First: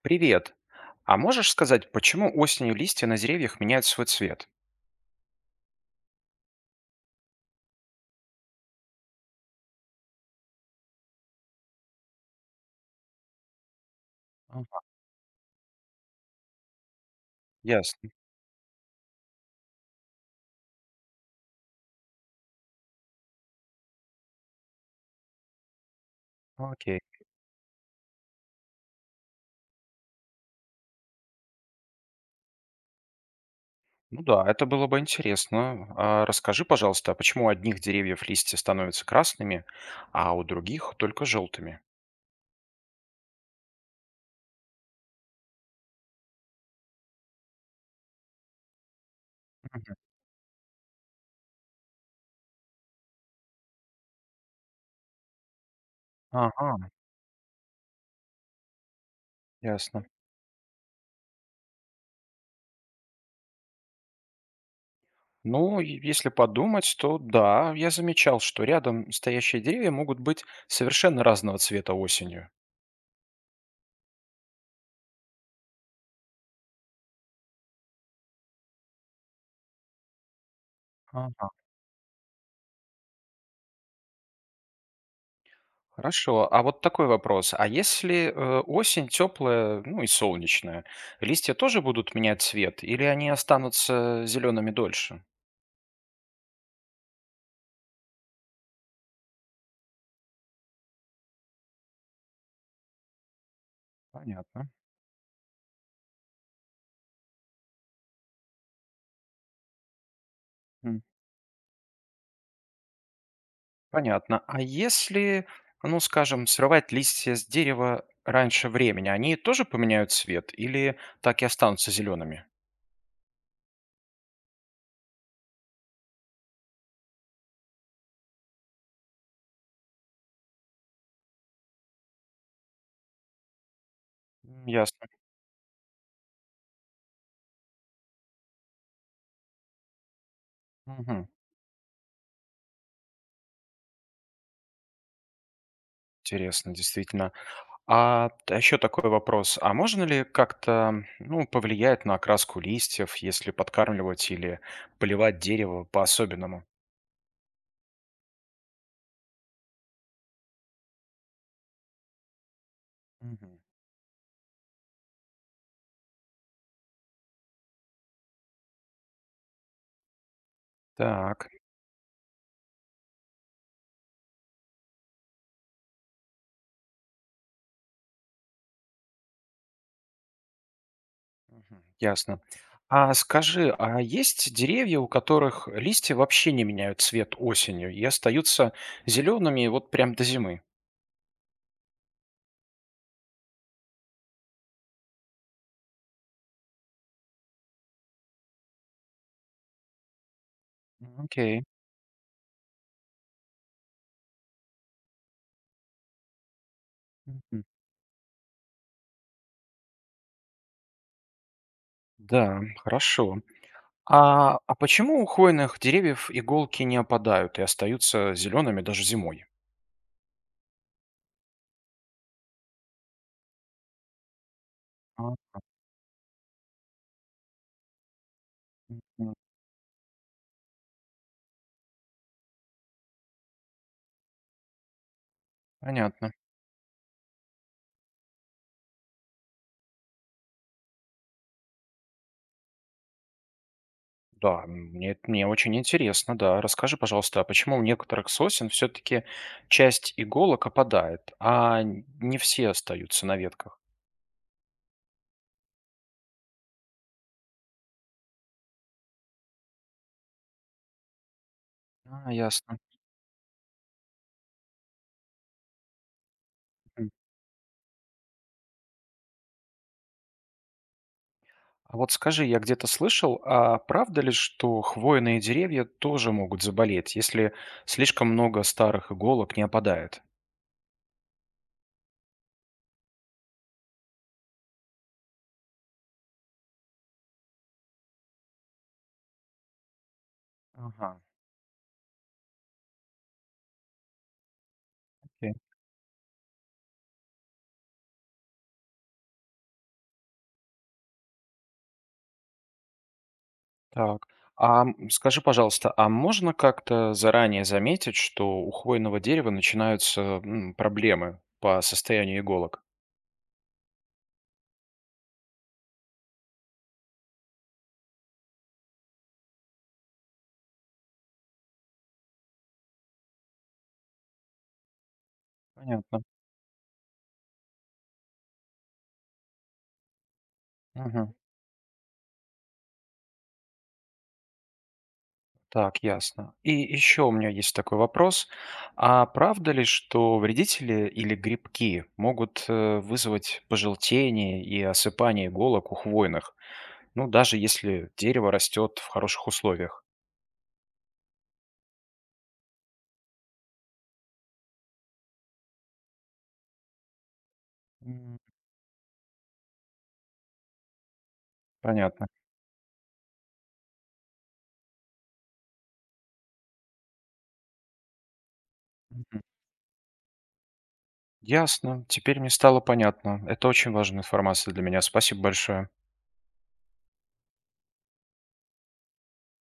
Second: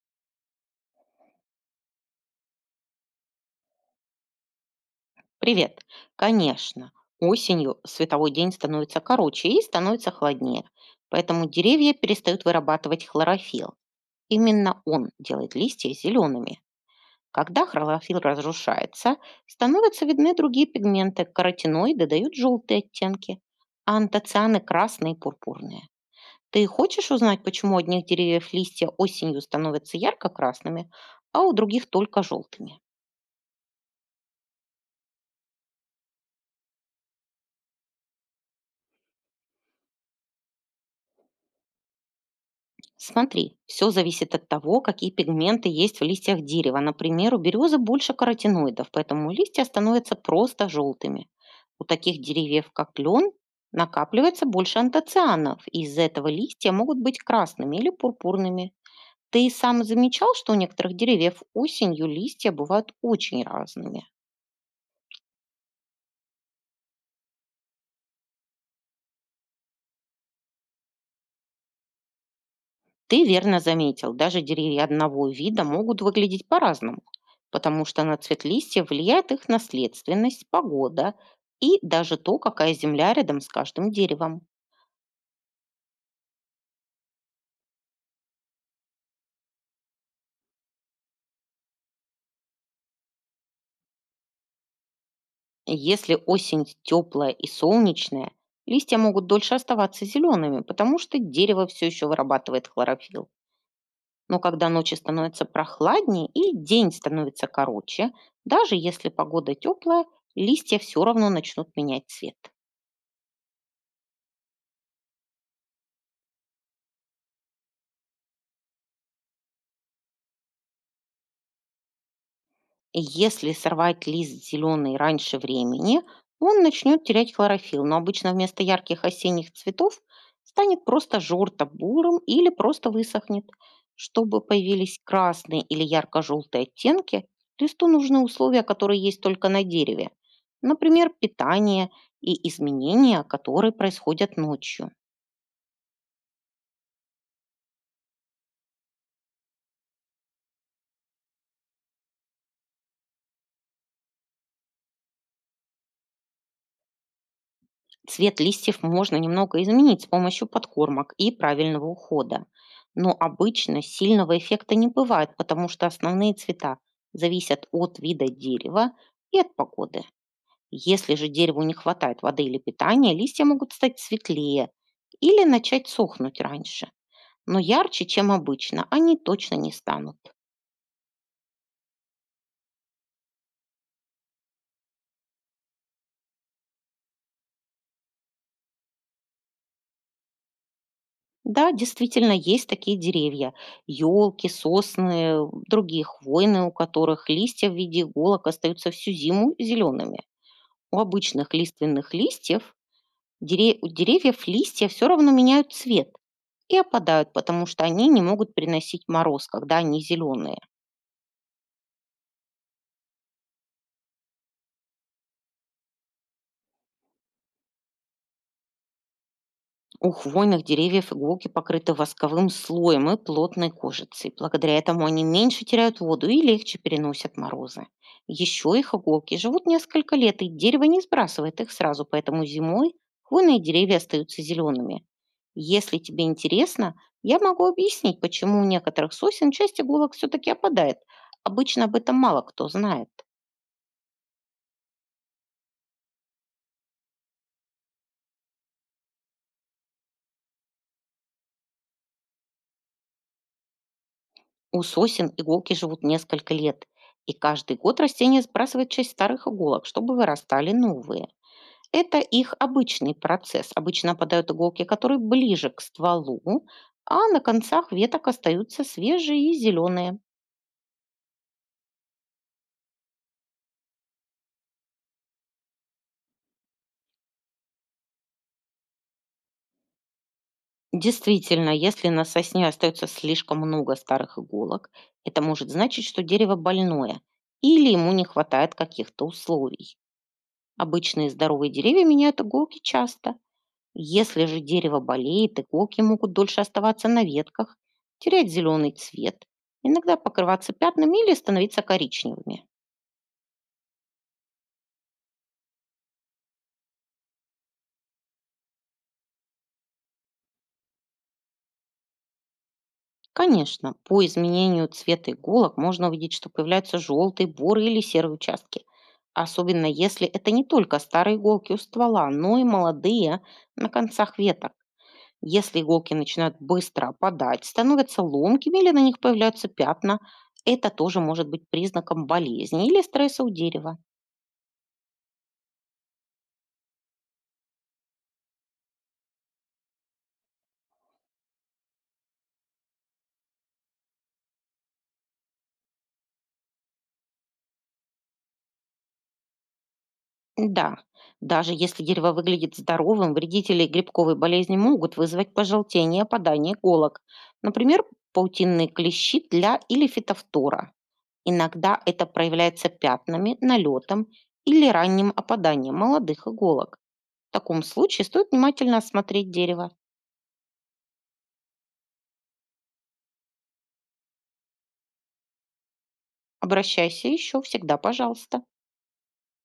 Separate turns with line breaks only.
Привет. А можешь сказать, почему осенью листья на деревьях меняют свой цвет?
Привет. Конечно, осенью световой день становится короче и становится холоднее, поэтому деревья перестают вырабатывать хлорофилл. Именно
Ага,
он делает листья зелеными. Когда
ясно.
хлорофилл разрушается, становятся видны другие пигменты. Каротиноиды дают желтые оттенки, а антоцианы красные и пурпурные. Ты
Окей.
хочешь узнать, почему у одних деревьев листья осенью становятся ярко-красными, а у других только желтыми?
Ну да, это было бы интересно. А расскажи, пожалуйста, а почему у одних деревьев листья становятся красными, а у других только желтыми?
Смотри, все зависит от того, какие пигменты есть в листьях дерева. Например, у березы больше каротиноидов, поэтому листья
Мгм.
становятся просто желтыми. У таких деревьев, как клен, накапливается больше антоцианов, и из-за этого листья
Ага,
могут быть красными или пурпурными. Ты сам
ясно.
замечал, что у некоторых деревьев осенью листья бывают очень разными?
Ну, и если подумать, то да, я замечал, что рядом стоящие деревья могут быть совершенно разного цвета осенью.
Ты верно заметил, даже деревья одного вида могут выглядеть по-разному, потому что на цвет листьев влияет их наследственность, погода и даже то, какая земля рядом с каждым деревом.
Хорошо. А вот такой вопрос. А если осень теплая, ну и солнечная, листья тоже будут менять цвет или они останутся зелеными дольше?
Если осень теплая и солнечная, листья могут дольше оставаться зелеными, потому что дерево все еще вырабатывает хлорофилл. Но
Понятно.
когда ночи становятся прохладнее и день становится короче, даже если погода теплая, листья
М,
все равно начнут менять цвет.
Понятно. А если, ну скажем, срывать листья с дерева раньше времени, они тоже поменяют цвет или так и останутся зелеными?
Если сорвать лист зеленый раньше времени, он начнет терять хлорофилл, но обычно вместо ярких осенних цветов станет просто жорто-бурым или просто высохнет. Чтобы
М,
появились
Ясно.
красные или ярко-желтые оттенки, листу нужны условия, которые есть только на дереве. Например,
Мгм.
питание и изменения, которые происходят ночью.
Интересно, действительно. А еще такой вопрос. А можно ли как-то, ну, повлиять на окраску листьев, если подкармливать или поливать дерево по-особенному?
Цвет листьев можно немного изменить с помощью подкормок и правильного ухода. Но
Мгм.
обычно сильного эффекта не бывает, потому что основные цвета зависят от вида дерева и от погоды. Если же
Так,
дереву не хватает воды или питания, листья могут стать светлее или начать сохнуть раньше. Но ярче, чем обычно, они точно не станут.
мгм, ясно. А скажи, а есть деревья, у которых листья вообще не меняют цвет осенью и остаются зелеными вот прям до зимы?
Да, действительно, есть такие деревья. Елки, сосны, другие хвойные, у которых листья в виде иголок остаются всю зиму зелеными. У обычных
Окей.
лиственных листьев, у деревьев листья все равно меняют цвет и опадают,
Мгм.
потому что они не могут приносить мороз, когда они зеленые.
Да, хорошо. А почему у хвойных деревьев иголки не опадают и остаются зелеными даже зимой?
У хвойных деревьев иголки покрыты восковым слоем и плотной кожицей. Благодаря этому они
А,
меньше теряют воду и легче переносят морозы. Еще их
мгм.
иголки живут несколько лет, и дерево не сбрасывает их сразу, поэтому зимой хвойные деревья остаются зелеными. Если тебе
Понятно.
интересно, я могу объяснить, почему у некоторых сосен часть иголок все-таки опадает. Обычно об этом мало кто знает.
Да, мне очень интересно, да. Расскажи, пожалуйста, а почему у некоторых сосен все-таки часть иголок опадает, а не все остаются на ветках?
У сосен иголки живут несколько лет, и каждый год растение сбрасывает часть старых иголок, чтобы вырастали новые. Это
А,
их
ясно.
обычный процесс. Обычно опадают иголки, которые ближе к стволу,
Мгм.
а на концах веток остаются свежие и зеленые.
А вот скажи, я где-то слышал, а правда ли, что хвойные деревья тоже могут заболеть, если слишком много старых иголок не опадает?
Действительно, если на сосне остается слишком много старых иголок, это может значить, что дерево больное или ему не хватает каких-то условий.
Ага.
Обычные здоровые деревья меняют иголки часто. Если же дерево болеет, иголки могут дольше оставаться на ветках, терять зеленый цвет, иногда покрываться пятнами или становиться коричневыми.
Так. А м, скажи, пожалуйста, а можно как-то заранее заметить, что у хвойного дерева начинаются проблемы по состоянию иголок?
Конечно, по изменению цвета иголок можно увидеть, что появляются желтые, боры или серые участки, особенно если это не только старые иголки у ствола, но и молодые на концах веток. Если иголки
Понятно.
начинают быстро опадать, становятся ломкими или на них появляются пятна, это тоже
Мгм.
может быть признаком болезни или стресса у дерева.
Так, ясно. И еще у меня есть такой вопрос. А правда ли, что вредители или грибки могут вызвать пожелтение и осыпание иголок у хвойных? Ну, даже если дерево растет в хороших условиях.
Да, даже если дерево выглядит здоровым, вредители грибковой болезни могут вызвать пожелтение, опадание иголок. Например,
М,
паутинные клещи для или фитофтора. Иногда это
Понятно.
проявляется пятнами, налетом или ранним опаданием молодых иголок. В таком случае стоит внимательно осмотреть дерево.
Ясно. Теперь мне стало понятно. Это очень важная информация для меня. Спасибо большое.
Обращайся еще всегда, пожалуйста.